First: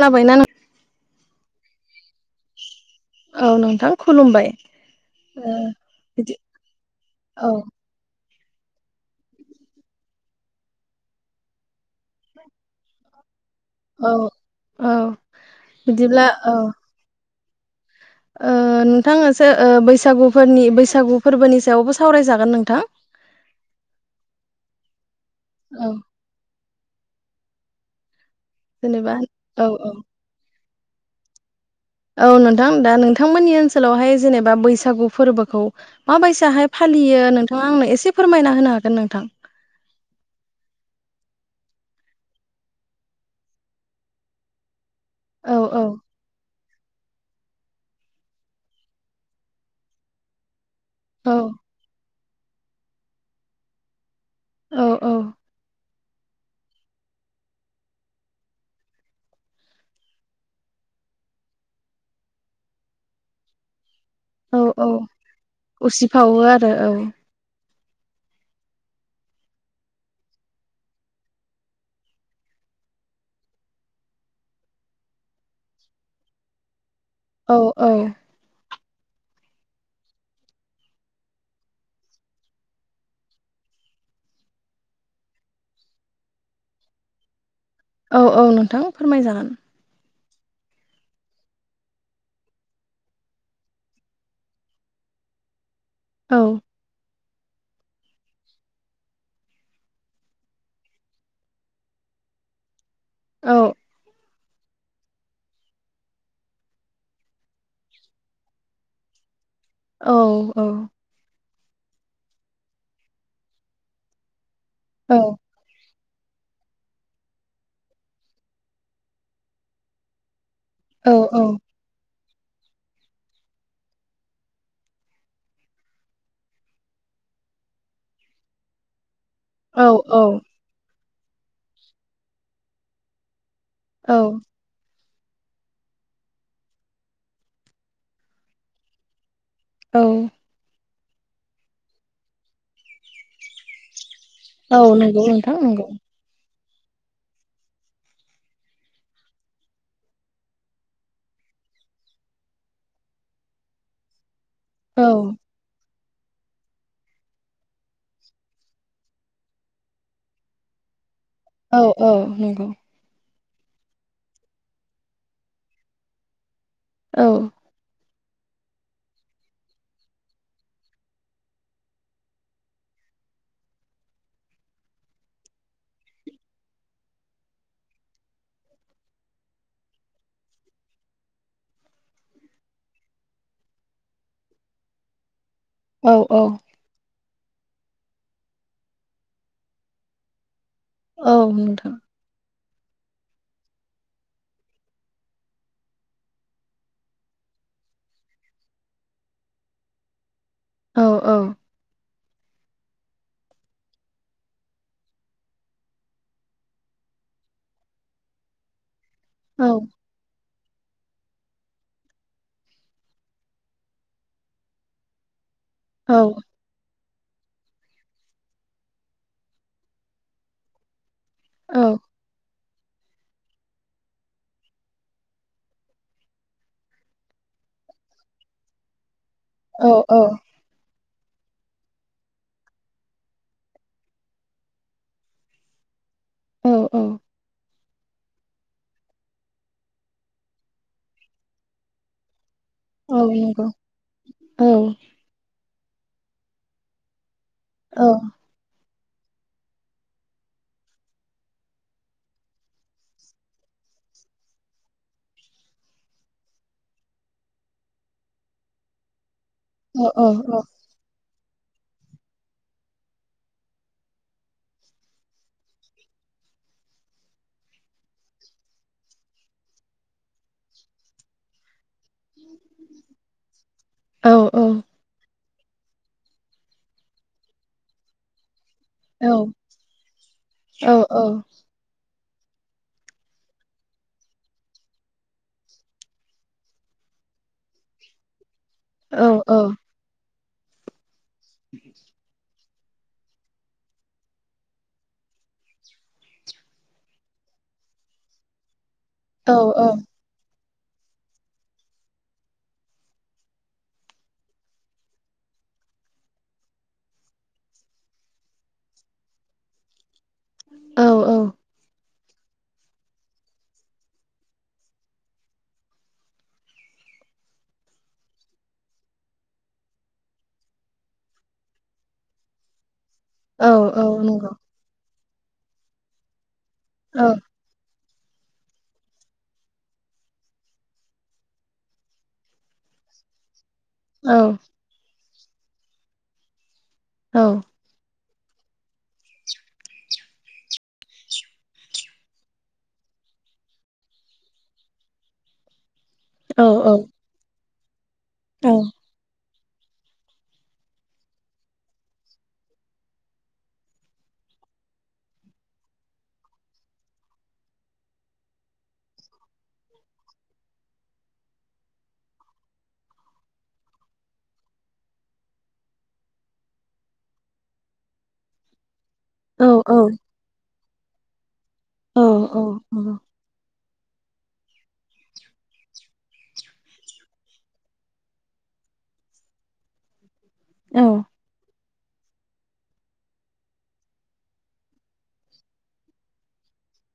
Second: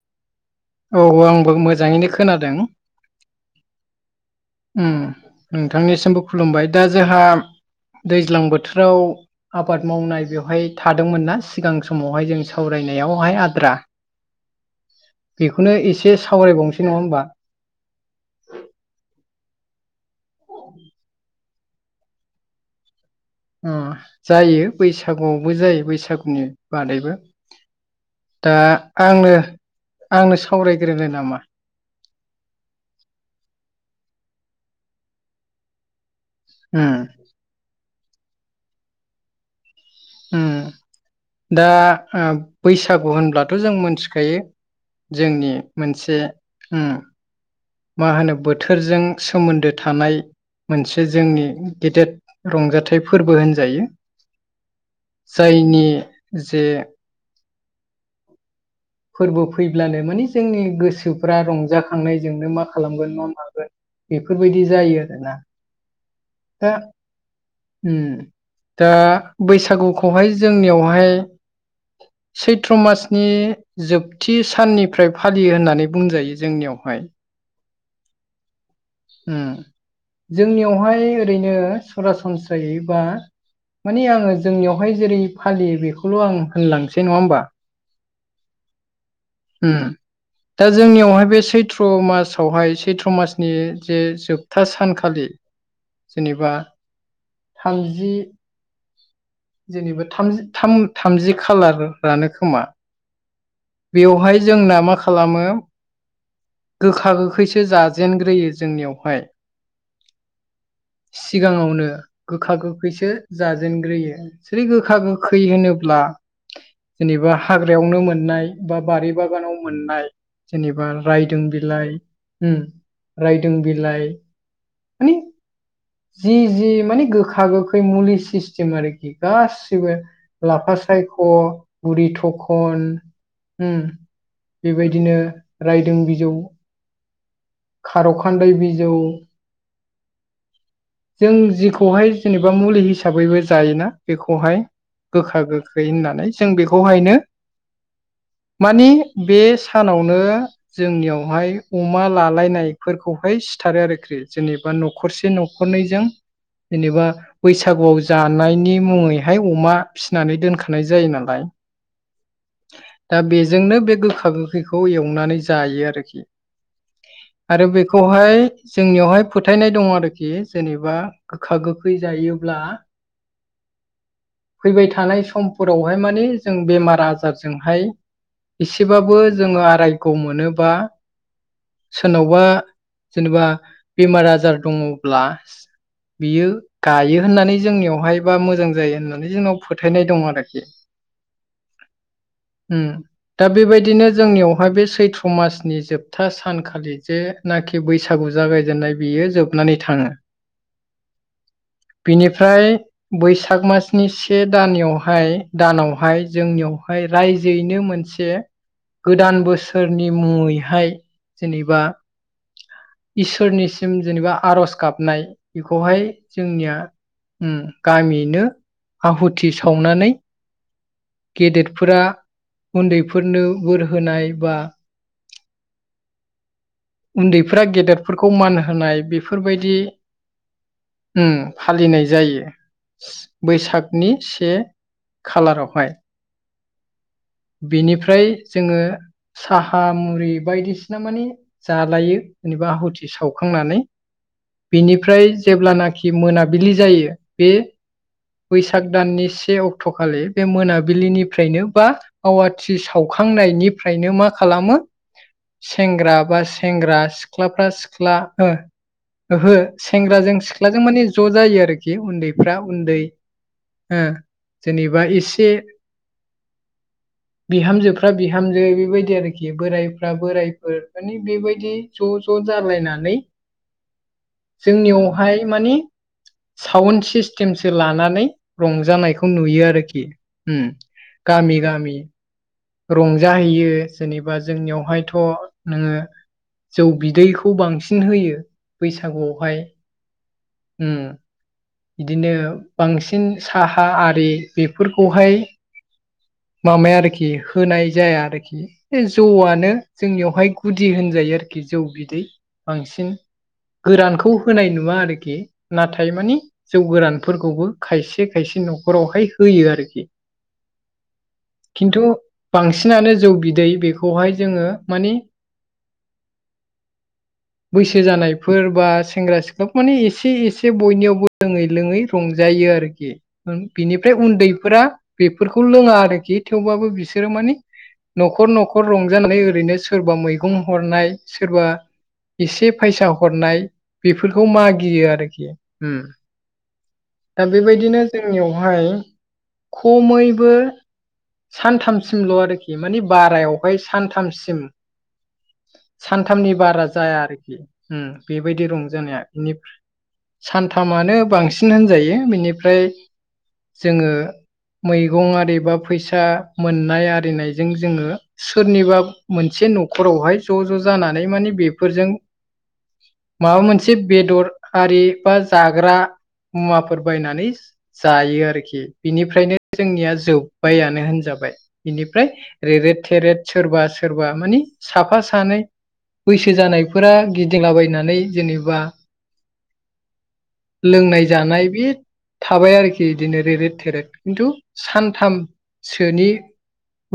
जाबायना औ आंबो मोजाङैनो खोनादों औ नोंथां खुलुमबाय उम नोंथांनिसिमबो बिदि खुलुमबाय दा जोंहा औ दै ज्लां बोथोराव आबाद मावनाय बेवहाय थादोंमोन ना सिगां समावहाय जों सावरायनायावहाय आद्रा औ औ बेखौनो एसे सावरायबावनोसै नङा होमबा नोंथाङासो बैसागुफोरनि बैसागु फोरबोनि सायावबो सावरायजागोन नोंथां जायो बैसागुआवबो जायो औ बैसागुनि बादैबो दा जेनेबा आंनो औ औ आंनो सावरायग्रोनो नामा औ नोंथां दा नोंथांमोननि ओनसोलावहाय जेनेबा बैसागु फोरबोखौ माबायसाहाय उम फालियो नोंथाङा आंनो एसे फोरमायना होनो हागोन नोंथां दा बैसागु होनब्लाथ' जों मोनथिखायो जोंनि औ औ मोनसे मा होनो बोथोरजों सोमोन्दो थानाय मोनसे औ जोंनि गेदेद रंजाथाइ फोरबो होनजायो औ औ जायनि जे फोरबो फैब्लानो माने जोंनि गोसोफ्रा रंजाखांनायजोंनो मा खालामगोन मा मागोन बेफोरबायदि जायो आरोना बावो आरो दा औ दा बैसागुखौहाय जोंनियावहाय सैथ्र मासनि जोबथि साननिफ्राय फालियो होननानै बुंजायो जोंनियावहाय औ औ जोंनियावहाय ओरैनो सरासनस्रायै बा मानि आङो जोंनियावहाय जेरै फालियो बेखौल' आं होनलांनोसै नङा होमबा औ औ नोंथां फोरमायजागोन उम दा जोंनियावहाय बे सैथ्र' मासावहाय सैथ्र' मासनि जे जोबथा सानखालि औ जेनेबा थामजि जेनेबा थाम थाम थामजि खालारानो खोमा औ बेवहाय जोंना मा खालामो गोखा गोखैसो जाजेनग्रोयो जोंनियावहाय औ औ सिगाङावनो गोखा गोखैसो जाजेनग्रोयो जेरै गोखा औ गोखै होनोब्ला जेनेबा हाग्रायावनो मोननाय बा बारि बागानाव मोननाय जेनेबा औ औ रायदों बिलाइ रायदों बिलाइ मानि जि जि मानि गोखा गोखै मुलि सिस्टेम आरोखि गासिबो औ लाफा सायख' बुरि थखन औ बेबायदिनो रायदों बिजौ खार'खान्दाय बिजौ औ जों जिखौहाय जेनेबा मुलि हिसाबैबो जायोना बेखौहाय औ नंगौ गोखा नोंथां गोखै नंगौ होननानै जों बेखौहायनो मानि बे सानावनो जोंनियावहाय अमा लानानै लायनायफोरखौहाय सिथारो आरोखि जेनेबा औ न'खरसे न'खरनैजों जेनेबा बैसागुआव जानायनि मुङैहाय अमा फिसिनानै दोनखानाय जायो नालाय औ औ नंगौ। जोंनो बे गोखा गोखैखौ एवनानै जायो आरोखि औ आरो बे खौहाय जोंनियावहाय फोथायनाय दङ' आरोखि जेनेबा गोखा गोखै जायोब्ला [inaudible] फैबाय थानाय समफोरावहाय माने जों बेमार आजारजोंहाय एसेबाबो जोङो आरायग' मोनोबा सोरनावबा जेनेबा बेमार आजार दङ'ब्ला औ औ बियो गायो होननानै जोंनियावहाय बा मोजां जायो होननानै जोंनाव फोथायनाय दं आरोखि। औ नोंथां उम दा बेबायदिनो जोंनियावहाय बे सैथ्र मासनि जोबथा सानखालि जेनाखि बैसागु जागायजेननाय बियो जोबनानै थाङो। औ औ बिनिफ्राय बैसाग मासनि से दानियावहाय दानावहाय जोंनियावहाय रायजोयैनो मोनसे गोदान औ बोसोरनि मुङैहाय जेनेबा इसोरनिसिम जेनेबा आर'ज गाबनाय बेखौहाय औ जोंनिया उम गामियैनो आहुथि सावनानै गेदेेरफोरा उन्दैफोरनो बोर होनाय बा उन्दैफ्रा गेदेरफोरखौ मान होनाय बेफोर बायदि औ उम फालिनाय जायो बैसागनि से खालारावहाय औ औ। बिनिफ्राय जोङो साहा मुरि बायदिसिना माने जालायो। जेनेबा आहुथि औ नंगौ सावखांनानै औ नंगौ औ बिनिफ्राय जेब्लाना खि मोनाबिलि जायो बे बैसाग दाननि से अक्ट'खालि बे मोनाबिलिनिफ्रायनो बा आवाथि सावखां नायनिफ्रायनो मा खालामो सेंग्रा बा सेंग्रा सिख्लाफ्रा सिख्ला ओ ओहो सेंग्राजों सिख्लाजों माने ज' जायो आरोखि उन्दैफ्रा उन्दै ओ जेनेबा एसे [inaudible] बिहामजोफ्रा बिहामजो बेबायदि आरोखि बोरायफ्रा बोरायफोर माने बेबायदि ज' ज' जालायनानै जोंनियावहाय मानि सउन्द सिस्टेमसो लानानै रंजानायखौ नुयो आरोखि उम गामि गामि‌। रंजाहैयो जेनेबा जोंनियावहायथ' नोङो जौ बिदैखौ बांसिन होयो बैसागुआवहाय। उम इदिनो बांसिन साहा आरि बेफोरखौहाय माबाया आरोखि होनाय जाया आरोखि बे जौआनो जोंनियावहाय गुदि होनजायो आरोखि जौ बिदै बांसिन गोरानखौ होनाय नुवा आरोखि नाथाय मानि जौ गोरानफोरखौबो खायसे खायसे न'खरावहाय होयो आरोखि। खिन्थु बांसिनानो जौ बिदै बेखौहाय जोङो माने बैसो जानायफोर बा सेंग्रा सिख्लाफोर माने एसे एसे बयनियावबो लोङै लोङै रंजा जायो आरोखि। बिनिफ्राय उन्दैफोरा बेफोरखौ लोङा आरोखि थेवबाबो बिसोरो मानि न'खर न'खर रंजानानै ओरैनो सोरबा मैगं हरनाय सोरबा एसे फायसा हरनाय बेफोरखौ मागियो आरोखि ओम। दा बेबायदिनो जोंनियावहाय खमैबो सानथामसिमल' आरोखि मानि बारायावहाय सानथामसिम सानथामनि बारा जाया आरोखि ओम बेबायदि रंजानाया बिनिफ्र सानथामानो बांसिन होनजायो बेनिफ्राय जोङो मैगं आरिबा फैसा मोननाय आरिनायजों जोङो सोरनिबा मोनसे से न'खरावहाय ज' ज' जानानै मानि बेफोरजों [inaudible] माबा मोनसे बेदर आरि बा जाग्रा मुवाफोर बायनानै जायो आरोखि बिनिफ्रायनो जोंनिया जोब्बाया होनजाबाय बेनिफ्राय रेरेद थेरेद सोरबा सोरबा मानि साफा सानै बैसो जानायफोरा गिदिंलाबायनानै जेनेबा लोंनाय जानाय बि थाबाय आरोखि बिदिनो रेरेद थेरेद खिन्थु सानथामसोनि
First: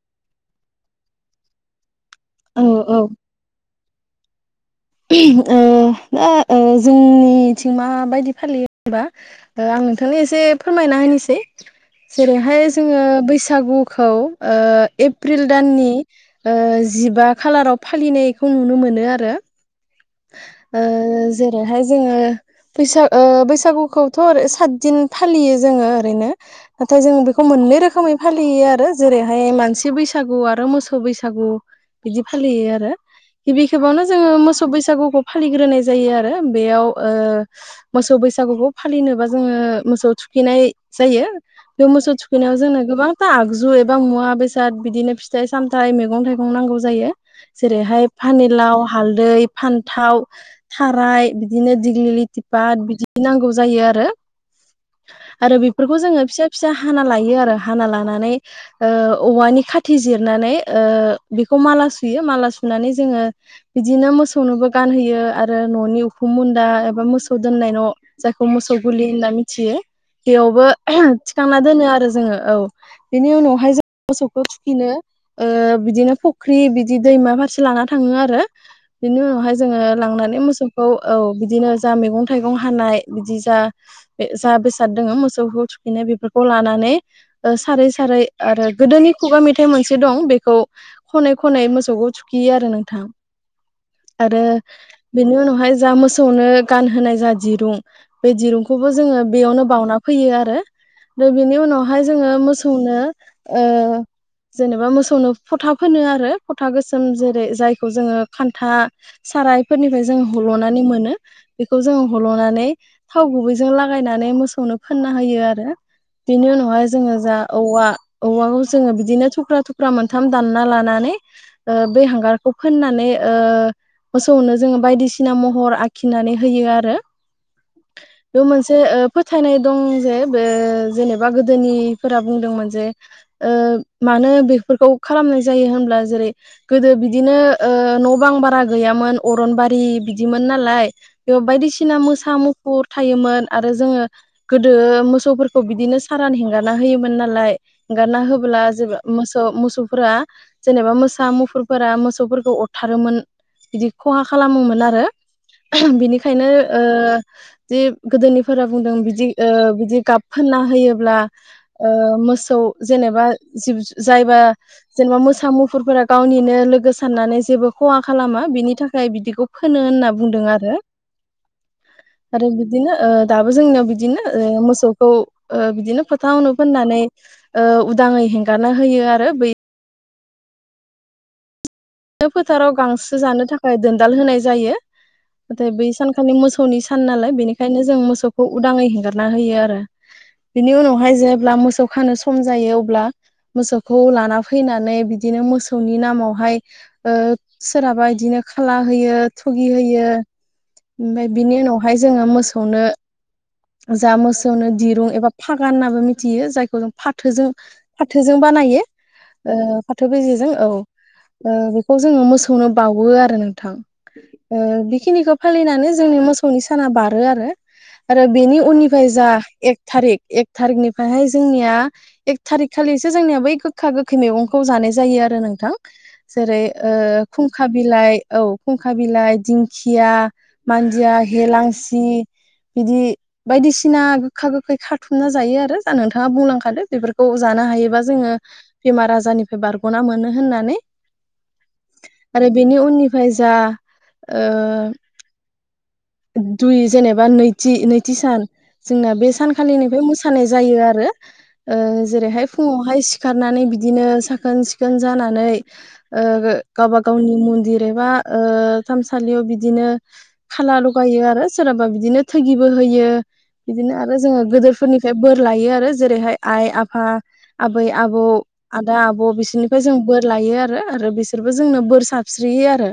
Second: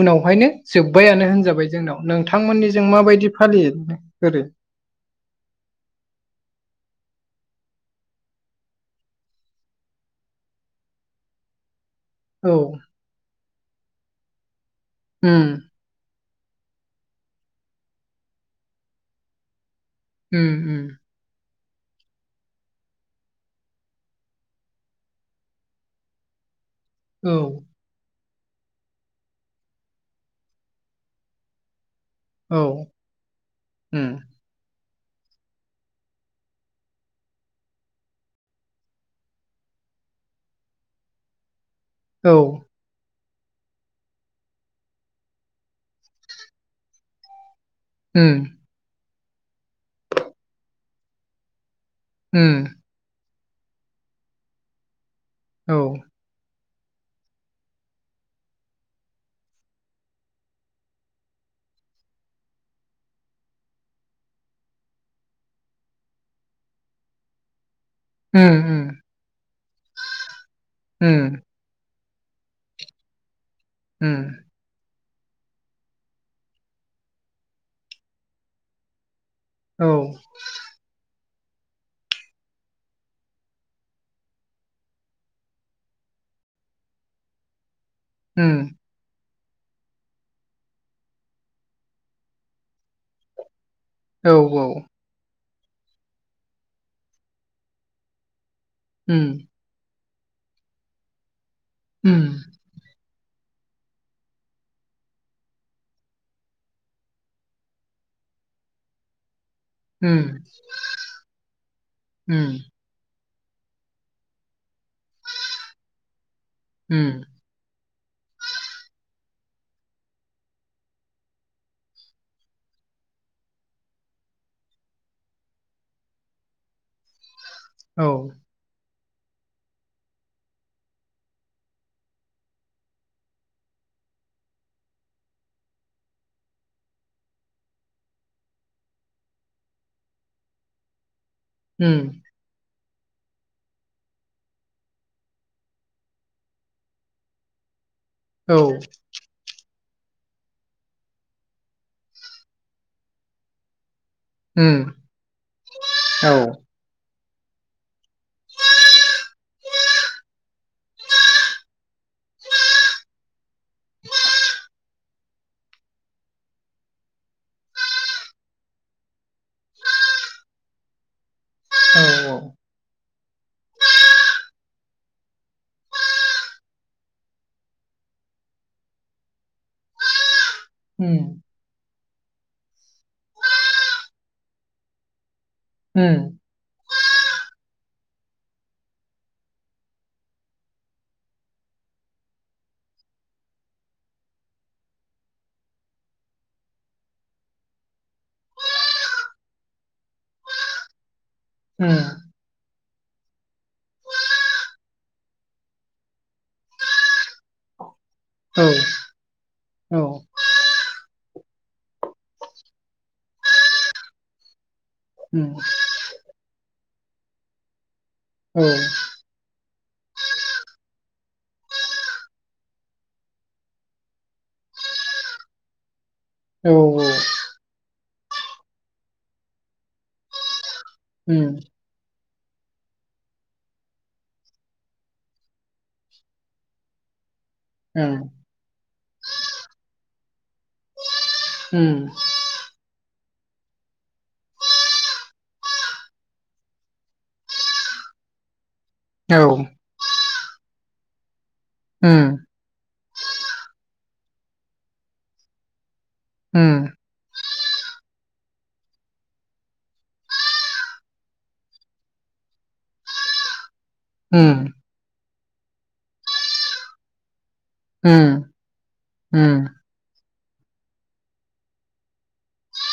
उनावहायनो जोब्बायानो होनजाबाय जोंनाव। औ नोंथांमोननि जों औ माबायदि फालियो ओरै ओ दा ओ जोंनिथिं माबायदि फालियो होनबा ओ आं नोंथांनो एसे फोरमायना होनिसै। औ जेरैहाय जोङो बैसागुखौ ओ एप्रिल उम दाननि ओ जिबा खालाराव फालिनायखौ नुनो मोनो आरो। उम उम बेहाय जोङो बैसाग ओ बैसागुखौथ' ओर सातदिन फालियो जोङो ओरैनो। नाथाय जों औ बेखौ मोननै रोखोमै फालियो आरो जेरैहाय मानसि बैसागु आरो मोसौ बैसागु बिदि औ फालियो आरो गिबि खेबावनो उम जोङो मोसौ बैसा बैसागुखौ फालिग्रोनाय जायो आरो बेयाव ओ मोसौ बैसागुखौ फालिनोबा जोङो मोसौ थुखैनाय जायो बे मोसौ औ थुखैनायाव जोंनो गोबां बा आगजु एबा मुवा बेसाद बिदिनो फिथाइ सामथाइ मैगं थाइगं नांगौ जायो जेरैहाय उम फानिलाव हालदै फान्थाव थाराय बिदिनो दिग्लि लिथि उम पाट बिदि नांगौ जायो आरो आरो औ बेफोरखौ जोङो फिसा फिसा हाना लायो आरो हाना लानानै ओ औवानि खाथि जिरनानै बेखौ माला सुयो माला सुनानै जोङो बिदिनो मोसौ मोसौनोबो गानहोयो आरो न'नि उखुम मुन्दा एबा मोसौ दोननाय न' जायखौ उम मोसौ उम गुलि होनना मिथियो बेयावबो उम थिखांना दोनो आरो जोङो औ बेनि उनावहाय जों उम मोसौखौ थुखिनो ओ बिदिनो फुख्रि बिदि दैमा फारसे लाना थाङो आरो बिदिनो बेहाय जोङो औ लांनानै मोसौखौ औ बिदिनो जा मैगं थाइगं हानाय बिदि जा जा बेसाद दङो मोसौखौ थुखैनाय बेफोरखौ लानानै सारै सारै उम आरो गोदोनि खुगा मेथाइ मोनसे दं बेखौ खनै खनै मोसौखौ थुखैयो आरो नोंथां औ आरो बेनि उनावहाय जा मोसौनो गानहोनाय जा दिरुं बे दिरुंखौ खौबो जोङो उम बेयावनो बाउना फैयो आरो दा बेनि उनावहाय उम जोङो मोसौनो ओ जेनेबा मोसौनो फथा फोनो आरो फथा गोसोम जेरै जायखौ जोङो खानथा सारायफोरनिफ्राय जों उम हल'नानै मोनो बेखौ जोङो उम हल'नानै थाव गुबैजों लागायनानै मोसौनो फोनना होयो आरो बेनि उनावहाय जोङो उम जा औवा औवाखौ जोङो बिदिनो थुख्रा थुख्रा मोनथाम दानना लानानै बे हांगारखौ फोननानै ओ मोसौनो जोङो बायदिसिना महर आखिनानै होयो आरो औ बेयाव मोनसे फोथायनाय दं जे बे जेनेबा गोदोनिफोरा बुंदोंमोन जे ओ मानो बेफोरखौ खालामनाय जायो होनब्ला जेरै गोदो बिदिनो ओ न' गोबां बारा गैयामोन अरनबारि बिदिमोन नालाय बेयाव बायदिसिना उम मोसा मु फुर थायोमोन आरो जोङो गोदो मोसौफोरखौ बिदिनो सारान हेंगारना होयोमोन नालाय एंगारना औ होब्ला ज मोसौ मोसौफोरा जेनेबा मोसा मुफुरफोरा मोसौफोरखौ अर थारोमोन बिदि खहा खालामोमोन उम आरो औ बिनिखायनो औ ओ जि गोदोनिफोरा बुंदों बिदि बिदि गाब फोनना होयोब्ला ओ मोसौ जेनेबा जिब जायबा जेनेबा मोसा मुफुरफोरा गावनिनो लोगो साननानै जेबो खहा खालामा बिनि थाखाय बिदिखौ फोनो होनना बुंदों आरो औ आरो बिदिनो दाबो जोंनियाव बिदिनो मोसौ खौ बिदिनो फोथावनो फोननानै उदाङै हेंगारना होयो आरो बै उम बे फोथाराव गांसो जानो थाखाय दोनदाल होनाय जायो। नाथाय बै उम सानखालि मोसौनि सान नालाय बेनिखायनो जों मोसौखौ उदाङै हेंगारना होयो आरो बिनि उनावहाय जेब्ला मोसौ खानो सम जायो अब्ला मोसौखौ लाना फैनानै बिदिनो मोसौनि नामावहाय ओ सोरहाबा बिदिनो खाला होयो थुगि होयो ओमफ्राय बिनि उम उनावहाय जोङो मोसौनो जा मोसौनो दिरुं एबा फागान होननाबो मिथियो जायखौ जों फाथोजों फाथोजों औ बानायो औ फाथो बेजेजों औ बेखौ जोङो मोसौनो बावो आरो नोंथां बेखिनिखौ उम फालिनानै जोंनि मोसौनि साना बारो आरो आरो बेनि औ उननिफ्राय जा एक थारिक एक थारि एकनिफ्रायहाय जोंनिया एक थारि खालिसो जोंनिया बै गोखा गोखै मैगंखौ जानाय जायो आरो नोंथां जेरै औ ओ खुंखा बिलाइ औ खुंखा बिलाइ दिंखिया मानजिया उम हेेलांसि बिदि बायदिसिना गोखा गोखै खाथुमना जायो आरो जा नोंथाङा बुंलांखादो बेफोरखौ जानो हायोबा उम जोङो बेमार आजारनिफ्राय बारग'ना मोनो होननानै उम आरो बेनि उननिफ्राय जा ओ दुइ जेनेबा नैथि नैथि सान जोंना बे औ सानखालिनिफ्राय मोसानाय जायो आरो उम जेरैहाय फुङावहाय सिखारनानै बिदिनो साखोन सिखोन जानानै उम गावबा गावनि म न्दिर एबा ओ थानसालियाव बिदिनो खाला लायो आरो सोरा बिनो थोगिबो होयो बिदिनो आरो जोङो उम गदोरफोरनिफ्राय बोर लायो आरो जेरैहाय आइ आफा आबै आबौ उम आदा आबौ उम बिसोरनिफ्राय जों बोर लायो आरो। आरो बिसोरबो जोंनो बोर साबस्रियो आरो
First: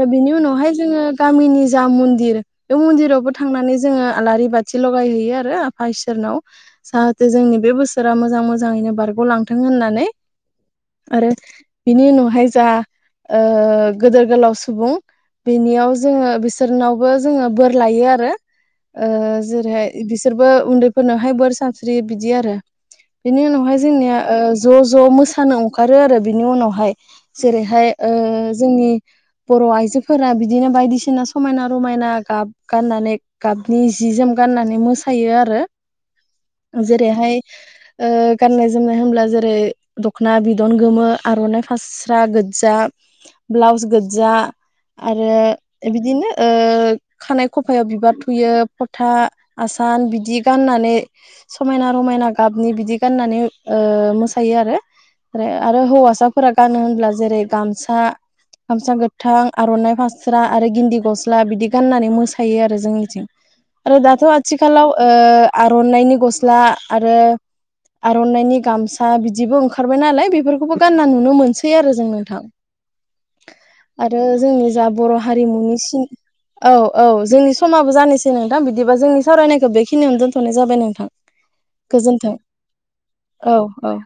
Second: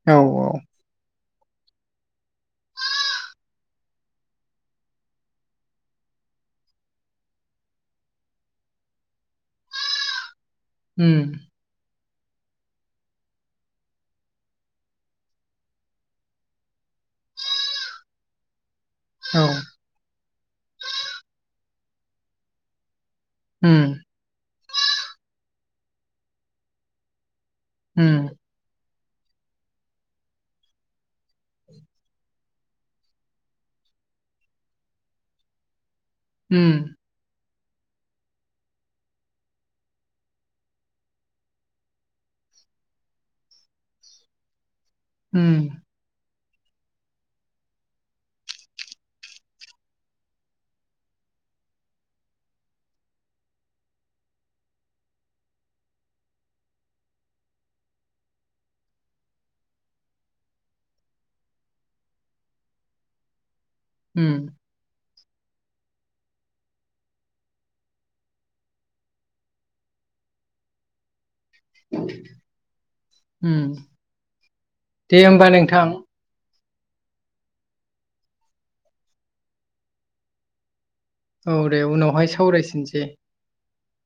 दा औ बिनि औ उनावहाय जोङो गामिनि जा मन्दिर बे मन्दिरावबो थांनानै जोङो आलारि बाथि लगायहैयो आरो आफा इसोर नाव जाहाथे जोंनि बे बोसोरा मोजां मोजाङैनो बारग'लांथों होननानै। उम आरो बिनि उनावहाय जा ओ गोदोर गोलाव सुबुं बेनियाव जोङो बिसोरनावबो जोङो बोर लायो आरो। ओ औ जेरैहाय बिसोरबो उन्दैफोरनावहाय बोर सानस्रि बिदि आरो- बेनि उनावहाय उम जोंनिया ज' ज' मोसानो ओंखारो आरो बिनि उनावहाय जेरैहाय ओ उम जोंनि बर' आइजोफोरा बिदिनो बायदिसिना समायना रमायना गाब गाननानै गाबनि जि जि जोम गाननानै मोसायो आरो उम जेरैहाय ओ गाननाय जोमनाय होनब्ला जेरै दख'ना बिदन गोमो आर'नाइ हास्रा गोज्जा ब्लाउस गोजा आरो उम बिदिनो। ओ खानाय खफायाव बिबार थुयो फथा आसान बिदि गाननानै समायना रमायना समायना गाबनि बिदि गाननानै मोसायो आरो हौवासा फोरा गानो होनब्ला जेरै गामसा गामसा गोथां आरननाइ फास्रा आरो गिन्दि गस्ला बिदि गाननानै मोसायो आरो जोंनिथिं आरो दाथ उम आथिखालाव आरननाइनि गस्ला आरो आरननाइनि गामसा बिदिबो ओंखारबाय नालाय बेफोरखौबो गानना नो सै आरो जों नोंथां उम आरो जोंनि जा बर' दे होमबा हारिमुनि नोंथां सिन औ औ जोंनि समाबो जानोसै नोंथां बिदिबा जोंनि सावरायनायखौ बेखिनियावनो दोनथनाय जाबाय नोंथां। औ दे उनावहाय गोजोनथों सावरायफिनसै औ औ